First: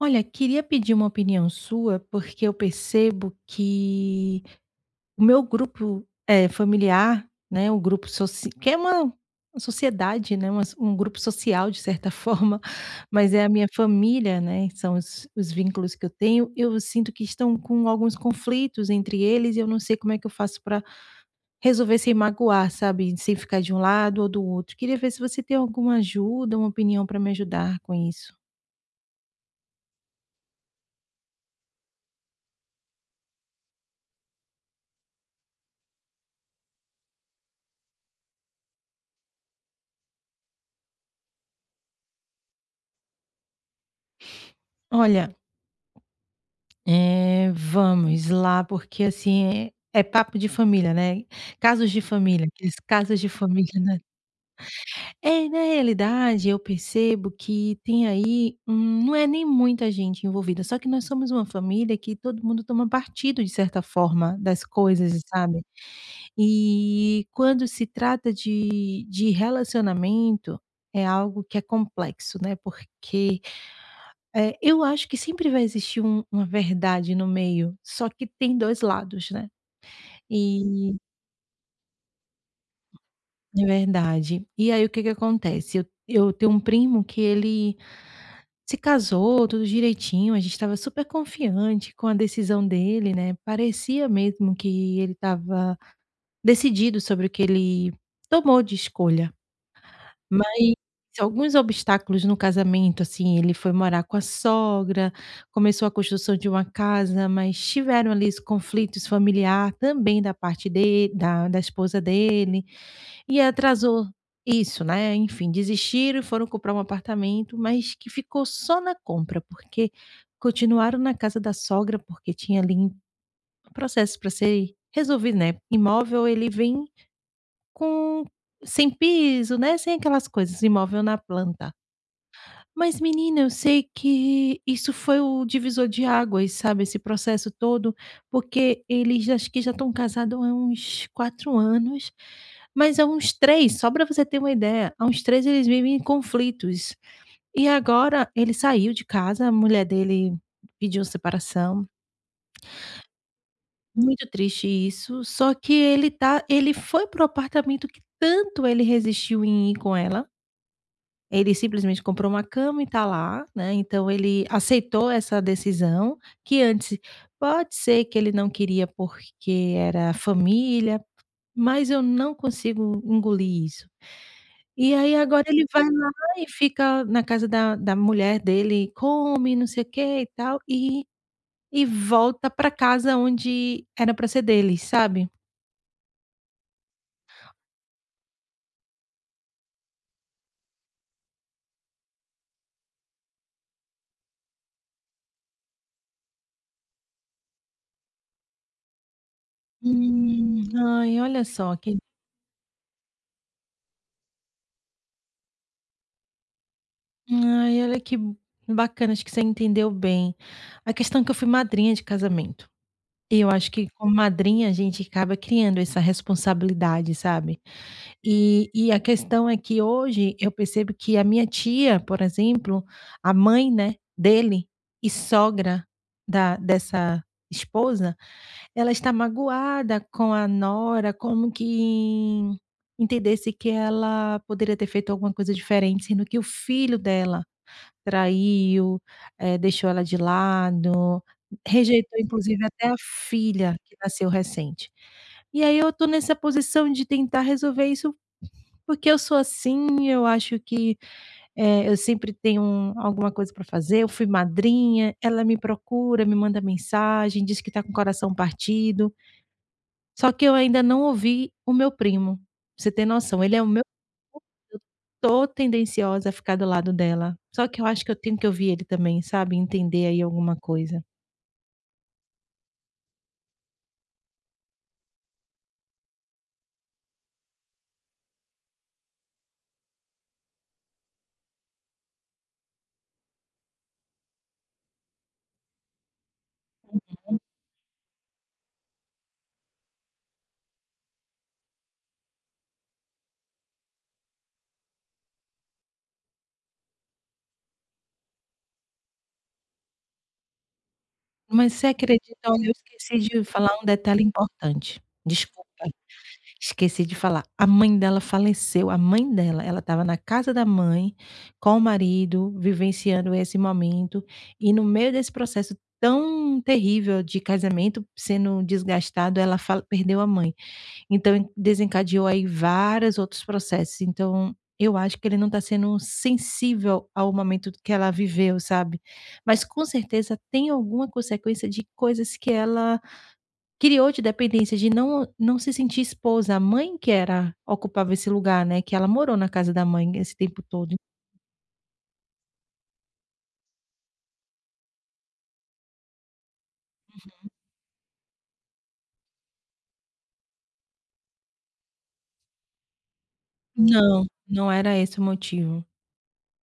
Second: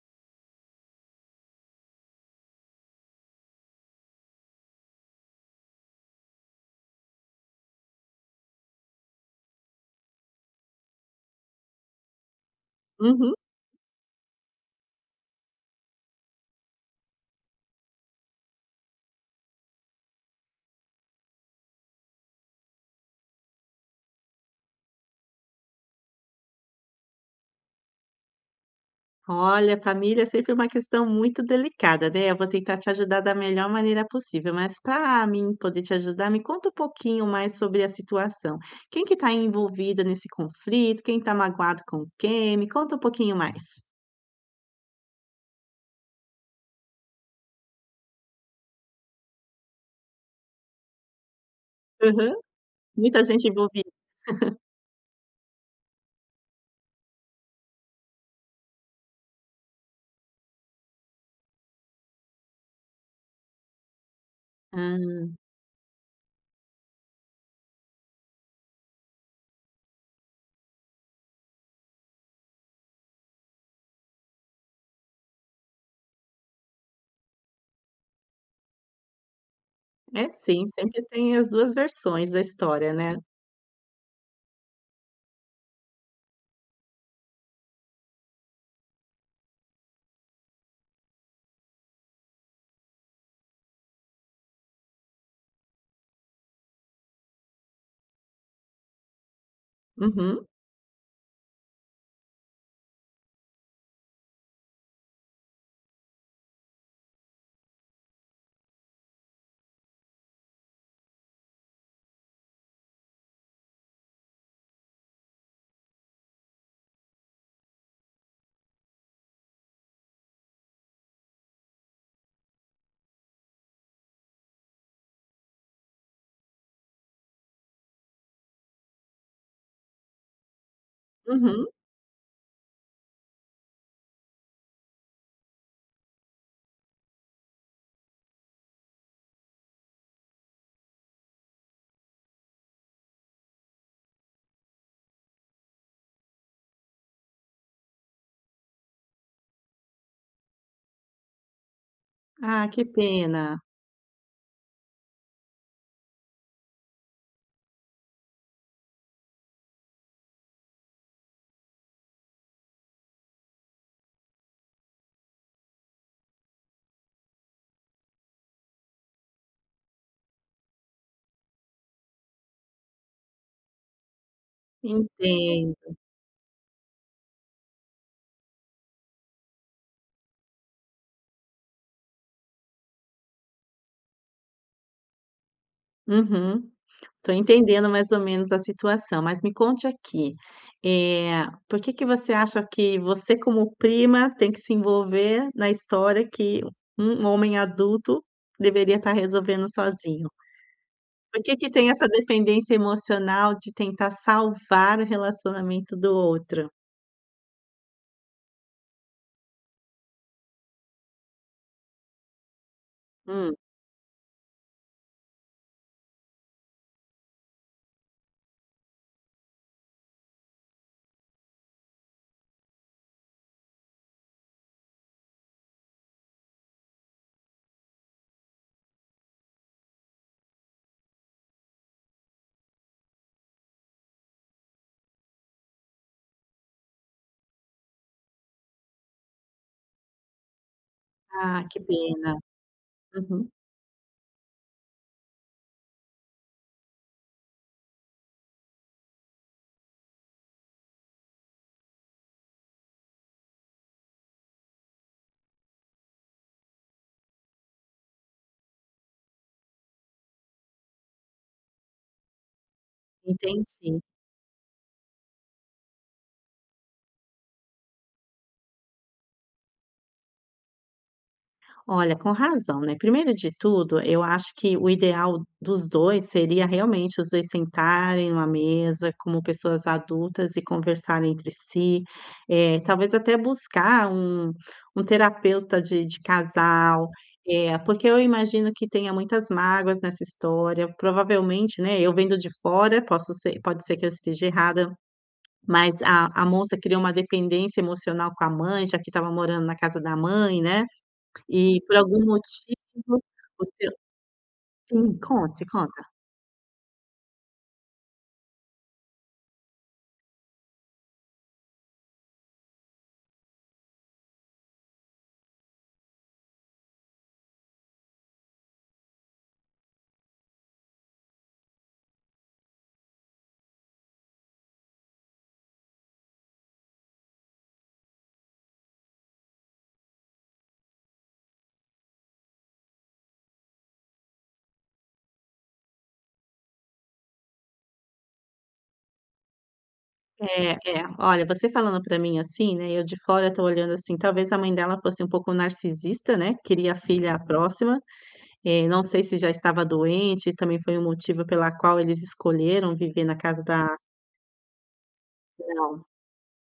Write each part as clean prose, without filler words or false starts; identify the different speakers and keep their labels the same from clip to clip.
Speaker 1: Olha, queria pedir uma opinião sua, porque eu percebo que o meu grupo familiar, né, que é uma sociedade, né, um grupo social de certa forma, mas
Speaker 2: Uhum.
Speaker 1: é a minha família, né, são os vínculos que eu tenho. Eu sinto que estão com alguns conflitos entre eles e eu não sei como é que eu faço para resolver sem magoar, sabe, sem ficar de um lado ou do outro. Queria ver se você tem alguma ajuda, uma opinião para me ajudar com isso.
Speaker 2: Olha, família é sempre uma questão muito delicada, né. Eu vou tentar te ajudar da melhor maneira possível, mas para mim poder te ajudar, me conta um pouquinho mais sobre a situação. Quem que está envolvido nesse conflito? Quem está magoado com quem? Me conta um pouquinho mais.
Speaker 1: Olha, é, vamos lá, porque assim, é papo de família, né, casos de
Speaker 2: Aham.
Speaker 1: família, aqueles casos
Speaker 2: Muita
Speaker 1: de
Speaker 2: gente
Speaker 1: família,
Speaker 2: envolvida?
Speaker 1: né. É, na realidade, eu percebo que tem aí, não é nem muita gente envolvida, só que nós somos uma família que todo mundo toma partido, de certa forma, das coisas,
Speaker 2: Ah,
Speaker 1: sabe. E quando se trata de relacionamento, é algo que é complexo, né, porque eu acho que sempre vai existir uma verdade no meio, só que tem 2 lados, né.
Speaker 2: é sim,
Speaker 1: E
Speaker 2: sempre tem as duas versões da história, né.
Speaker 1: é verdade. E aí o que que acontece, eu tenho um primo que ele se casou, tudo direitinho, a gente estava super confiante com a decisão dele, né, parecia mesmo que ele estava decidido sobre o que ele tomou de escolha.
Speaker 2: Uhum,
Speaker 1: Mas alguns obstáculos no casamento, assim, ele foi morar com a sogra, começou a construção de uma casa, mas tiveram ali os conflitos familiar também da parte de da da esposa dele, e atrasou isso, né, enfim, desistiram e foram comprar um apartamento, mas que ficou só na compra, porque continuaram na casa da sogra, porque tinha ali um processo para ser resolvido, né, imóvel ele vem com sem piso, né, sem aquelas coisas, imóvel na
Speaker 2: uhum.
Speaker 1: planta. Mas menina, eu sei que isso foi o divisor de águas, sabe, esse processo todo, porque acho que já estão casados há uns 4 anos, mas há uns 3. Só para você ter uma ideia, há uns 3 eles vivem em conflitos. E agora ele saiu de casa, a mulher dele pediu separação,
Speaker 2: Ah, que pena.
Speaker 1: muito triste isso, só que ele foi pro apartamento que tanto ele resistiu em ir com ela. Ele simplesmente comprou uma cama e está lá, né, então ele aceitou essa decisão, que antes pode ser que ele não queria porque era família, mas eu não consigo engolir isso. E aí agora ele vai
Speaker 2: Entendo.
Speaker 1: lá e fica na casa da mulher dele, come, não sei o que e tal, e volta para casa onde era para ser dele, sabe.
Speaker 2: Uhum. Estou entendendo mais ou menos a situação, mas me conte aqui, por que que você acha que você como prima tem que se envolver na história que um homem adulto deveria estar resolvendo sozinho?
Speaker 1: Hum, ai,
Speaker 2: Por
Speaker 1: olha
Speaker 2: que que
Speaker 1: só
Speaker 2: tem
Speaker 1: que
Speaker 2: essa dependência emocional de tentar salvar o relacionamento do outro?
Speaker 1: Ai, olha que bacana, acho que você entendeu bem. A questão é que eu fui madrinha de casamento. E eu
Speaker 2: Hum,
Speaker 1: acho que como madrinha a gente acaba criando essa responsabilidade, sabe. E a questão é que hoje eu percebo que a minha tia, por exemplo, a mãe, né, dele e sogra da dessa esposa, ela está magoada com a nora, como que entendesse que ela poderia ter feito alguma coisa diferente, sendo que o filho dela traiu, deixou ela de lado,
Speaker 2: ah, que
Speaker 1: rejeitou
Speaker 2: pena.
Speaker 1: inclusive até a
Speaker 2: Uhum,
Speaker 1: filha que nasceu recente. E aí eu tô nessa posição de tentar resolver isso, porque eu sou assim, eu acho que, eu sempre tenho alguma coisa pra fazer, eu fui madrinha, ela me procura, me manda mensagem, diz que tá com o coração partido, só que eu ainda não ouvi o meu primo, pra você ter noção, ele é o meu.
Speaker 2: entendi.
Speaker 1: Eu tô tendenciosa a ficar do lado dela, só que eu acho que eu tenho que ouvir ele também, sabe, entender aí alguma coisa.
Speaker 2: Olha, com razão, né. Primeiro de tudo, eu acho que o ideal dos 2 seria realmente os 2 sentarem numa mesa como pessoas adultas e conversarem entre si, talvez até buscar um terapeuta de casal, porque eu imagino que tenha muitas mágoas nessa história, provavelmente, né, eu vendo de fora, posso ser pode ser que eu esteja errada, mas a moça criou uma dependência emocional com a mãe, já que estava morando na casa da mãe, né.
Speaker 1: Mas
Speaker 2: E
Speaker 1: você
Speaker 2: por algum
Speaker 1: acredita, olha, eu esqueci
Speaker 2: motivo
Speaker 1: de
Speaker 2: o
Speaker 1: falar um
Speaker 2: teu
Speaker 1: detalhe importante,
Speaker 2: sim, conte,
Speaker 1: desculpa,
Speaker 2: conta.
Speaker 1: esqueci de falar. A mãe dela faleceu, a mãe dela, ela estava na casa da mãe, com o marido, vivenciando esse momento, e no meio desse processo tão terrível de casamento sendo desgastado, ela fale perdeu a mãe. Então desencadeou aí vários outros processos, então eu acho que ele não está sendo sensível ao momento que ela viveu, sabe. Mas com certeza tem alguma consequência de coisas que ela criou de dependência, de não se sentir esposa, a mãe que era ocupava esse lugar, né, que ela morou na casa da mãe esse tempo
Speaker 2: É,
Speaker 1: todo.
Speaker 2: é. Olha, você falando pra mim assim, né, eu de fora tô olhando assim, talvez a mãe dela fosse um pouco narcisista, né, queria a filha próxima, não sei se já estava doente, também foi um motivo pela qual eles escolheram viver na casa da
Speaker 1: Não, não era esse o motivo.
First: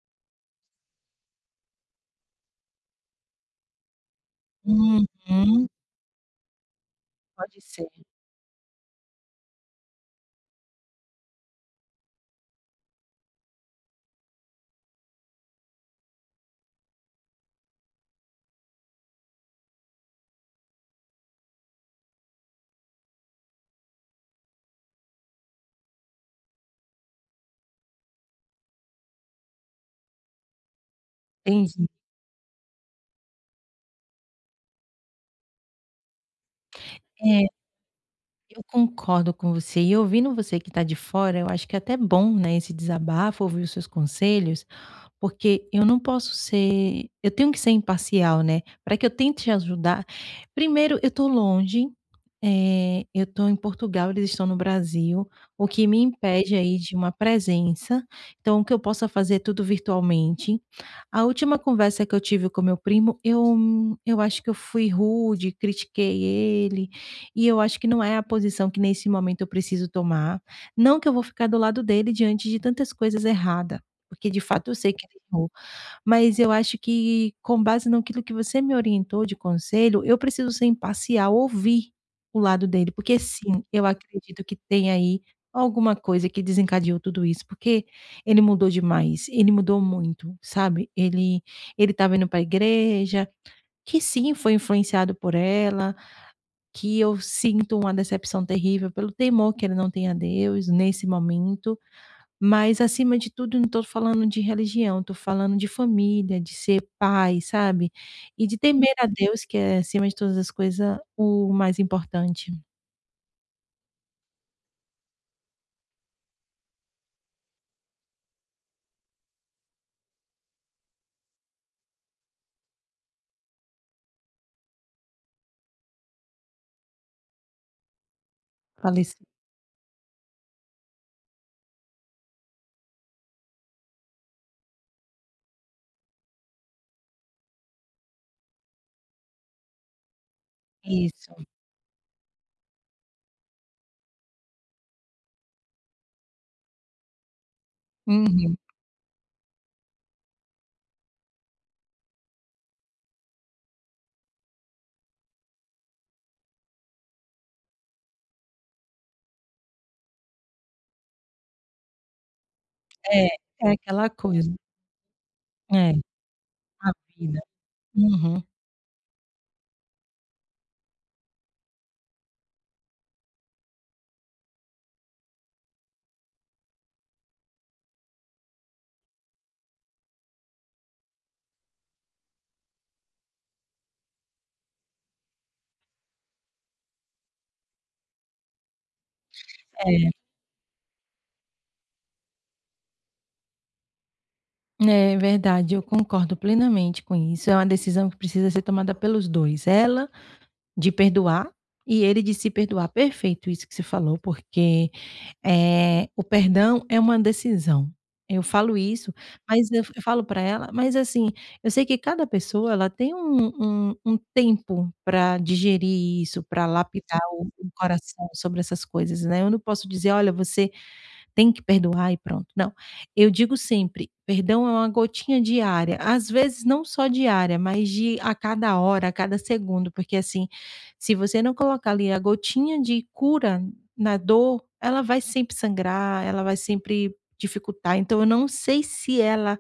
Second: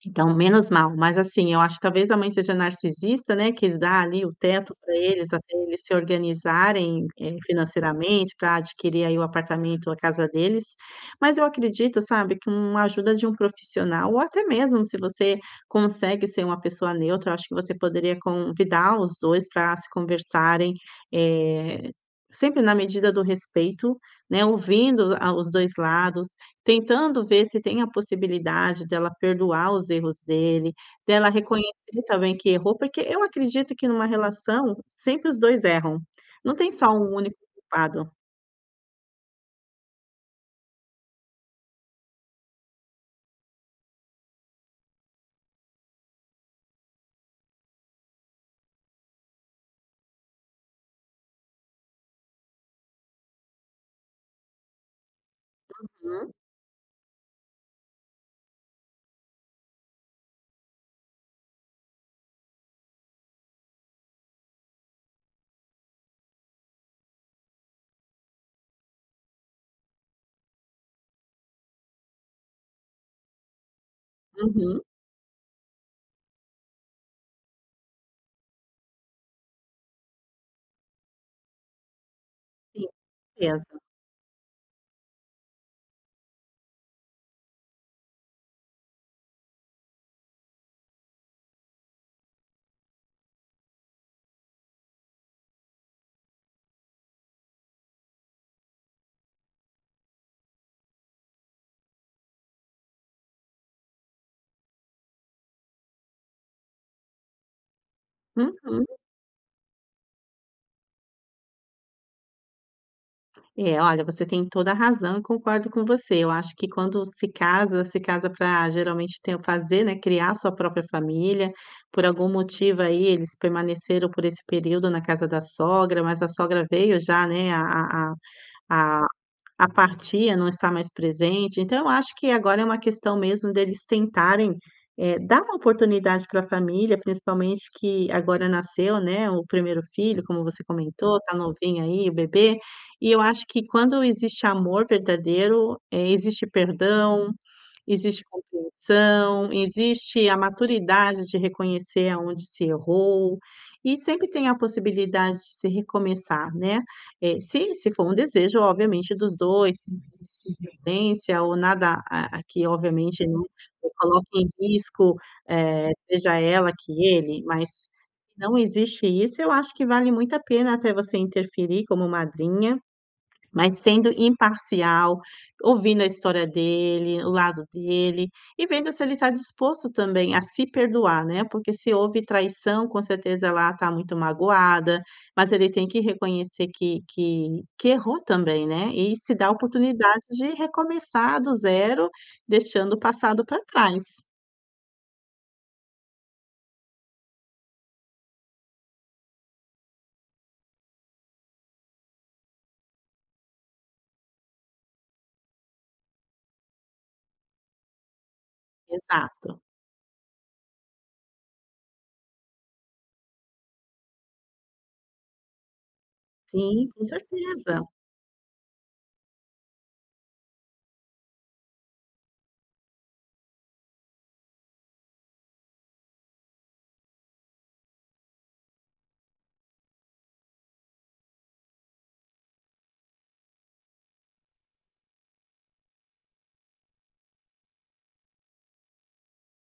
Speaker 2: Então, menos mal, mas assim, eu acho que talvez a mãe seja narcisista, né, quis dar ali o teto para eles, até
Speaker 1: Uhum,
Speaker 2: eles se organizarem,
Speaker 1: pode ser,
Speaker 2: financeiramente para adquirir aí o apartamento ou a casa deles. Mas eu acredito, sabe, que uma ajuda de um profissional ou até mesmo se você consegue ser uma pessoa neutra, eu acho que você poderia convidar os 2 para se conversarem, eh, sempre na medida do respeito, né, ouvindo a os 2 lados. Tentando ver se tem a possibilidade dela perdoar os erros dele, dela
Speaker 1: entendi.
Speaker 2: reconhecer também que errou, porque eu acredito que numa relação sempre os 2 erram, não tem só um único
Speaker 1: É.
Speaker 2: culpado.
Speaker 1: Eu concordo com você. E ouvindo você que está de fora, eu acho que é até bom, né, esse desabafo, ouvir os seus conselhos, porque eu não posso ser, eu tenho que ser imparcial, né. Para que eu tente te ajudar, primeiro eu estou longe, eu estou em Portugal, eles estão no Brasil, o que me
Speaker 2: Uhum,
Speaker 1: impede aí de uma presença, então o que eu possa fazer é tudo virtualmente. A última conversa que eu tive com meu primo, eu acho que eu fui rude, critiquei ele, e eu acho que não é a posição que nesse momento eu preciso tomar, não que eu vou ficar do lado dele diante de tantas coisas erradas. Porque de fato eu
Speaker 2: uhum,
Speaker 1: sei que ele errou, mas eu acho que com base naquilo que você me orientou de conselho, eu preciso ser imparcial, ouvir o lado
Speaker 2: sim,
Speaker 1: dele, porque sim,
Speaker 2: certeza.
Speaker 1: eu acredito que tem aí alguma coisa que desencadeou tudo isso, porque ele mudou demais, ele mudou muito, sabe. Ele estava indo para a igreja, que sim, foi influenciado por ela, que eu sinto uma decepção terrível pelo temor que ele não tem a Deus nesse momento. Mas acima de tudo, não estou falando de religião, estou falando de família, de ser pai, sabe, e de
Speaker 2: Uhum.
Speaker 1: temer a Deus, que é acima de todas as coisas o mais importante.
Speaker 2: É, olha, você tem toda a razão e concordo com você, eu acho que quando se casa, se casa para geralmente ter fazer, né, criar sua própria família, por algum motivo aí eles permaneceram por esse período na casa da sogra, mas a sogra veio já, né, a
Speaker 1: Falei
Speaker 2: A
Speaker 1: isso.
Speaker 2: apatia não está mais presente, então eu acho que agora é uma questão mesmo deles tentarem, dar uma oportunidade para a família, principalmente que agora nasceu, né, o primeiro filho, como você comentou, tá
Speaker 1: Isso.
Speaker 2: novinho aí o bebê, e eu acho que quando existe amor verdadeiro, existe perdão. Existe
Speaker 1: Uhum.
Speaker 2: compreensão, existe a maturidade de reconhecer aonde se errou, e sempre tem a possibilidade de se recomeçar, né. Se for um desejo, obviamente, dos 2, se não existir violência ou nada a a que, obviamente,
Speaker 1: É,
Speaker 2: não
Speaker 1: é aquela
Speaker 2: coloque em
Speaker 1: coisa.
Speaker 2: risco,
Speaker 1: É,
Speaker 2: seja ela
Speaker 1: a
Speaker 2: que
Speaker 1: vida.
Speaker 2: ele, mas se
Speaker 1: Uhum.
Speaker 2: não existe isso, eu acho que vale muito a pena até você interferir como madrinha, mas sendo imparcial, ouvindo a história dele, o lado dele, e vendo se ele está disposto também a se perdoar, né, porque se houve traição, com certeza ela está muito magoada, mas ele tem que reconhecer que errou também, né, e se dá a
Speaker 1: É,
Speaker 2: oportunidade de recomeçar do zero, deixando o passado para trás.
Speaker 1: é verdade, eu concordo plenamente com isso, é uma decisão que precisa ser tomada pelos 2. Ela de perdoar e ele de se perdoar. Perfeito isso que você falou, porque, o perdão é uma decisão. Eu falo isso,
Speaker 2: Exato.
Speaker 1: mas eu falo para ela, mas, assim, eu sei que cada pessoa ela tem um tempo para digerir isso, para
Speaker 2: Sim, com
Speaker 1: lapidar o
Speaker 2: certeza.
Speaker 1: coração sobre essas coisas, né. Eu não posso dizer: "Olha, você tem que perdoar e pronto", não. Eu digo sempre, perdão é uma gotinha diária, às vezes não só diária, mas de a cada hora, a cada segundo, porque assim, se você não colocar ali a gotinha de cura na dor, ela vai sempre sangrar, ela vai sempre dificultar, então eu não sei se ela,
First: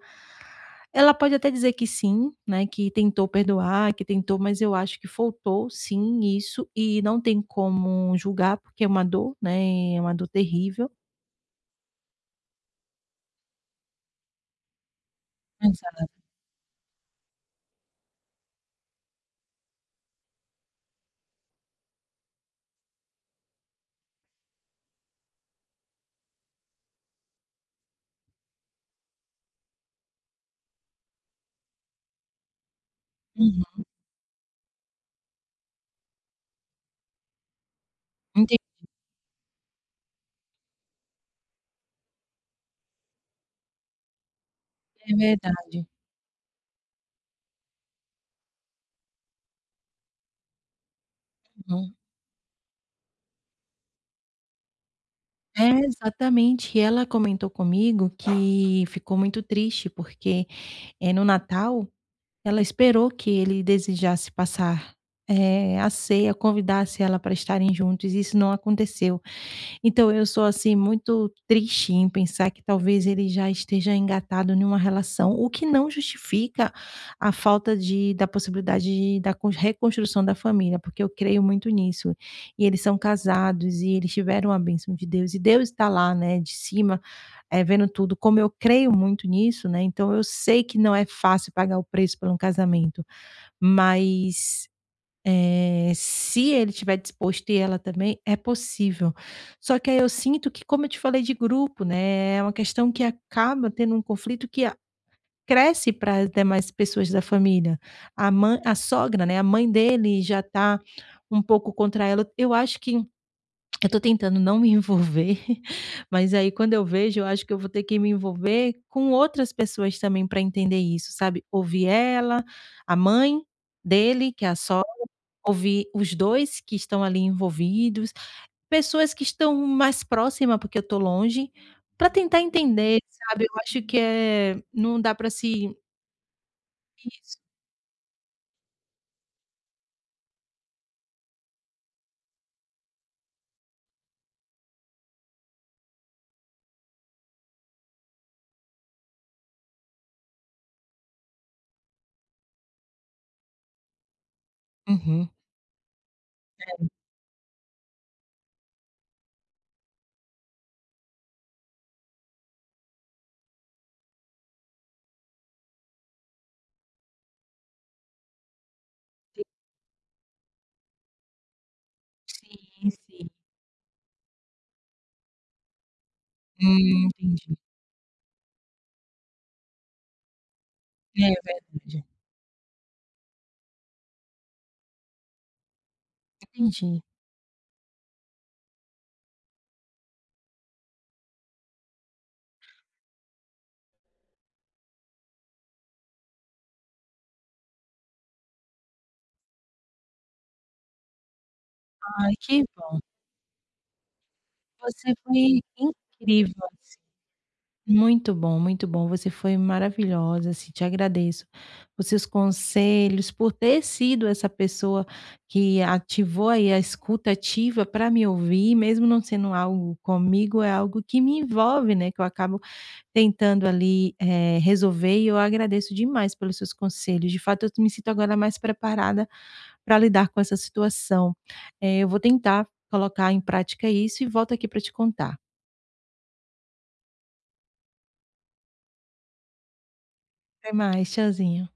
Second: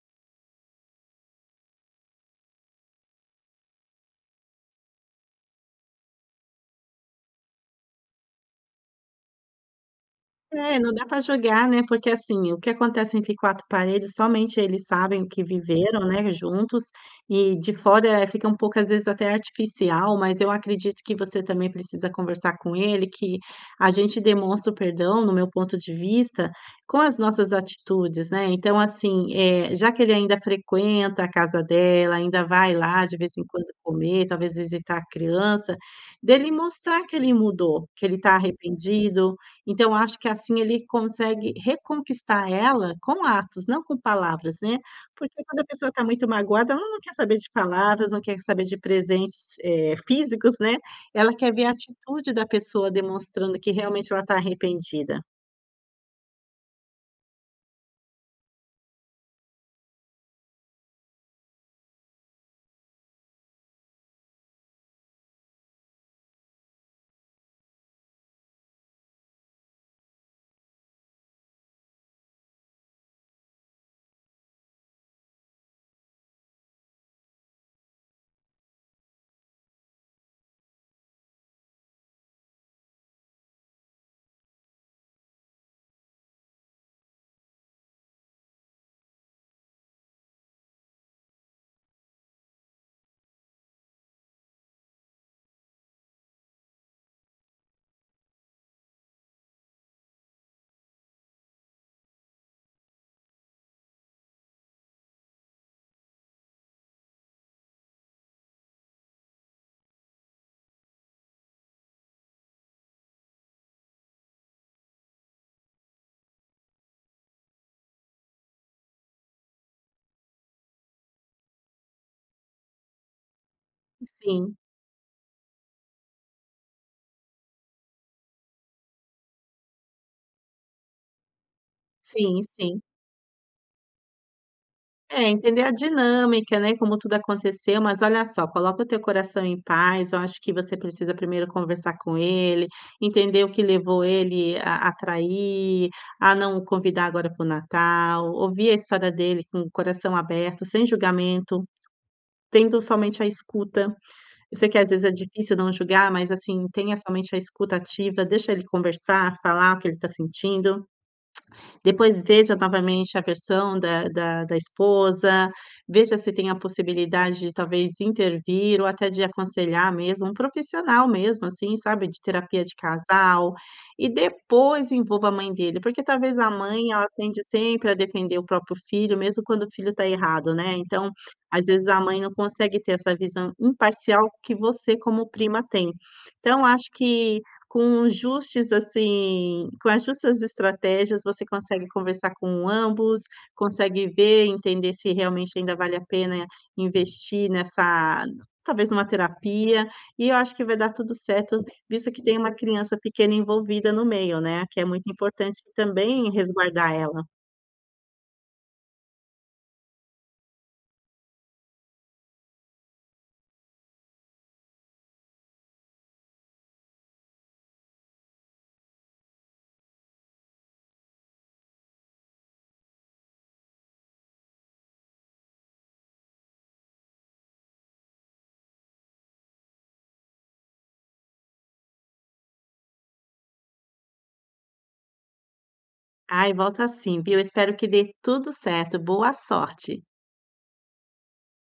Speaker 1: ela pode até dizer que sim, né, que tentou perdoar, que tentou, mas eu acho que faltou sim isso, e não tem como julgar, porque é uma dor, né, é uma dor
Speaker 2: É,
Speaker 1: terrível.
Speaker 2: não dá pra julgar, né, porque, assim, o que acontece entre quatro paredes, somente eles sabem o que viveram,
Speaker 1: Exato,
Speaker 2: né, juntos, e de fora fica um pouco, às vezes, até artificial, mas eu acredito que você também precisa conversar com ele, que a gente demonstra o perdão, no meu ponto de vista, com as nossas atitudes, né. Então, assim, já que ele ainda frequenta a casa dela, ainda vai lá de vez em quando
Speaker 1: uhum,
Speaker 2: comer, talvez visitar a criança, dele mostrar que ele mudou, que ele está arrependido, então acho que assim ele consegue reconquistar ela com atos, não com palavras, né.
Speaker 1: é
Speaker 2: Porque quando a
Speaker 1: verdade.
Speaker 2: pessoa está muito magoada, ela não quer saber de palavras, não quer saber de presentes, físicos, né, ela quer ver a
Speaker 1: Uhum.
Speaker 2: atitude da pessoa demonstrando que realmente ela está arrependida.
Speaker 1: É, exatamente. E ela comentou comigo que ficou muito triste, porque, no Natal, ela esperou que ele desejasse passar, a ceia, convidasse ela para estarem juntos, e isso não aconteceu. Então eu sou, assim, muito triste em pensar que talvez ele já esteja engatado em uma relação, o que não justifica a falta de da possibilidade da con reconstrução da família, porque eu creio muito nisso. E eles são casados e eles tiveram a bênção de Deus e Deus está lá, né, de cima, vendo tudo. Como eu creio muito nisso, né, então eu sei que não é fácil pagar o preço por um casamento, mas se ele estiver disposto e ela também, é possível. Só que aí eu sinto que, como eu te falei de grupo, né, é uma questão que acaba tendo um conflito que a cresce para as demais pessoas da família. A mãe, a sogra, né, a mãe dele já está um pouco contra ela. Eu acho que eu tô tentando não me envolver, mas aí quando eu vejo, eu acho que eu vou ter que me envolver com outras pessoas também para entender isso, sabe. Ouvir ela, a mãe dele, que é a
Speaker 2: Sim,
Speaker 1: sogra, ouvir os 2 que estão ali envolvidos, pessoas que estão mais próximas porque eu tô longe, para
Speaker 2: sim,
Speaker 1: tentar
Speaker 2: sim.
Speaker 1: entender, sabe. Eu acho que é não dá
Speaker 2: É,
Speaker 1: para
Speaker 2: entender a
Speaker 1: se.
Speaker 2: dinâmica, né, como tudo
Speaker 1: Isso.
Speaker 2: aconteceu, mas olha só, coloca o teu coração em paz, eu acho que você precisa primeiro conversar com ele, entender o que levou ele a trair, a não o convidar agora para o Natal, ouvir a história dele com o coração aberto, sem julgamento, tendo somente a escuta. Eu sei que às vezes é
Speaker 1: Uhum.
Speaker 2: difícil não julgar, mas assim, tenha somente a escuta ativa, deixa ele conversar, falar o que ele está sentindo. Depois veja novamente a versão da esposa, veja se tem a possibilidade de talvez intervir ou até de aconselhar mesmo, um profissional mesmo, assim, sabe, de terapia de
Speaker 1: Sim, sim.
Speaker 2: casal. E depois envolva a mãe dele, porque talvez a mãe ela tende
Speaker 1: Entendi.
Speaker 2: sempre a defender o próprio filho, mesmo quando o filho está errado, né. Então,
Speaker 1: É
Speaker 2: às vezes a
Speaker 1: verdade.
Speaker 2: mãe não consegue ter essa visão imparcial que você como prima tem. Então acho
Speaker 1: Entendi.
Speaker 2: que com justos, assim, com as justas estratégias, você consegue conversar com ambos, consegue ver, entender se realmente ainda vale a pena investir nessa, talvez numa terapia, e eu acho que vai dar tudo certo, visto que
Speaker 1: Ai,
Speaker 2: tem uma
Speaker 1: que.
Speaker 2: criança pequena envolvida no meio, né, que é muito
Speaker 1: Você
Speaker 2: importante
Speaker 1: foi
Speaker 2: também
Speaker 1: incrível,
Speaker 2: resguardar ela.
Speaker 1: muito bom, muito bom. Você foi maravilhosa, assim, te agradeço por seus conselhos, por ter sido essa pessoa que ativou aí a escuta ativa para me ouvir, mesmo não sendo algo comigo, é algo que me envolve, né, que eu acabo tentando ali, resolver e eu agradeço demais pelos seus conselhos. De fato, eu me sinto agora mais preparada para lidar com essa situação. Eh, eu vou tentar colocar em prática isso e volto aqui para te contar.
Speaker 2: Ai, volta sim, viu. Espero que dê tudo certo. Boa sorte.
Speaker 1: Até mais, tchauzinho.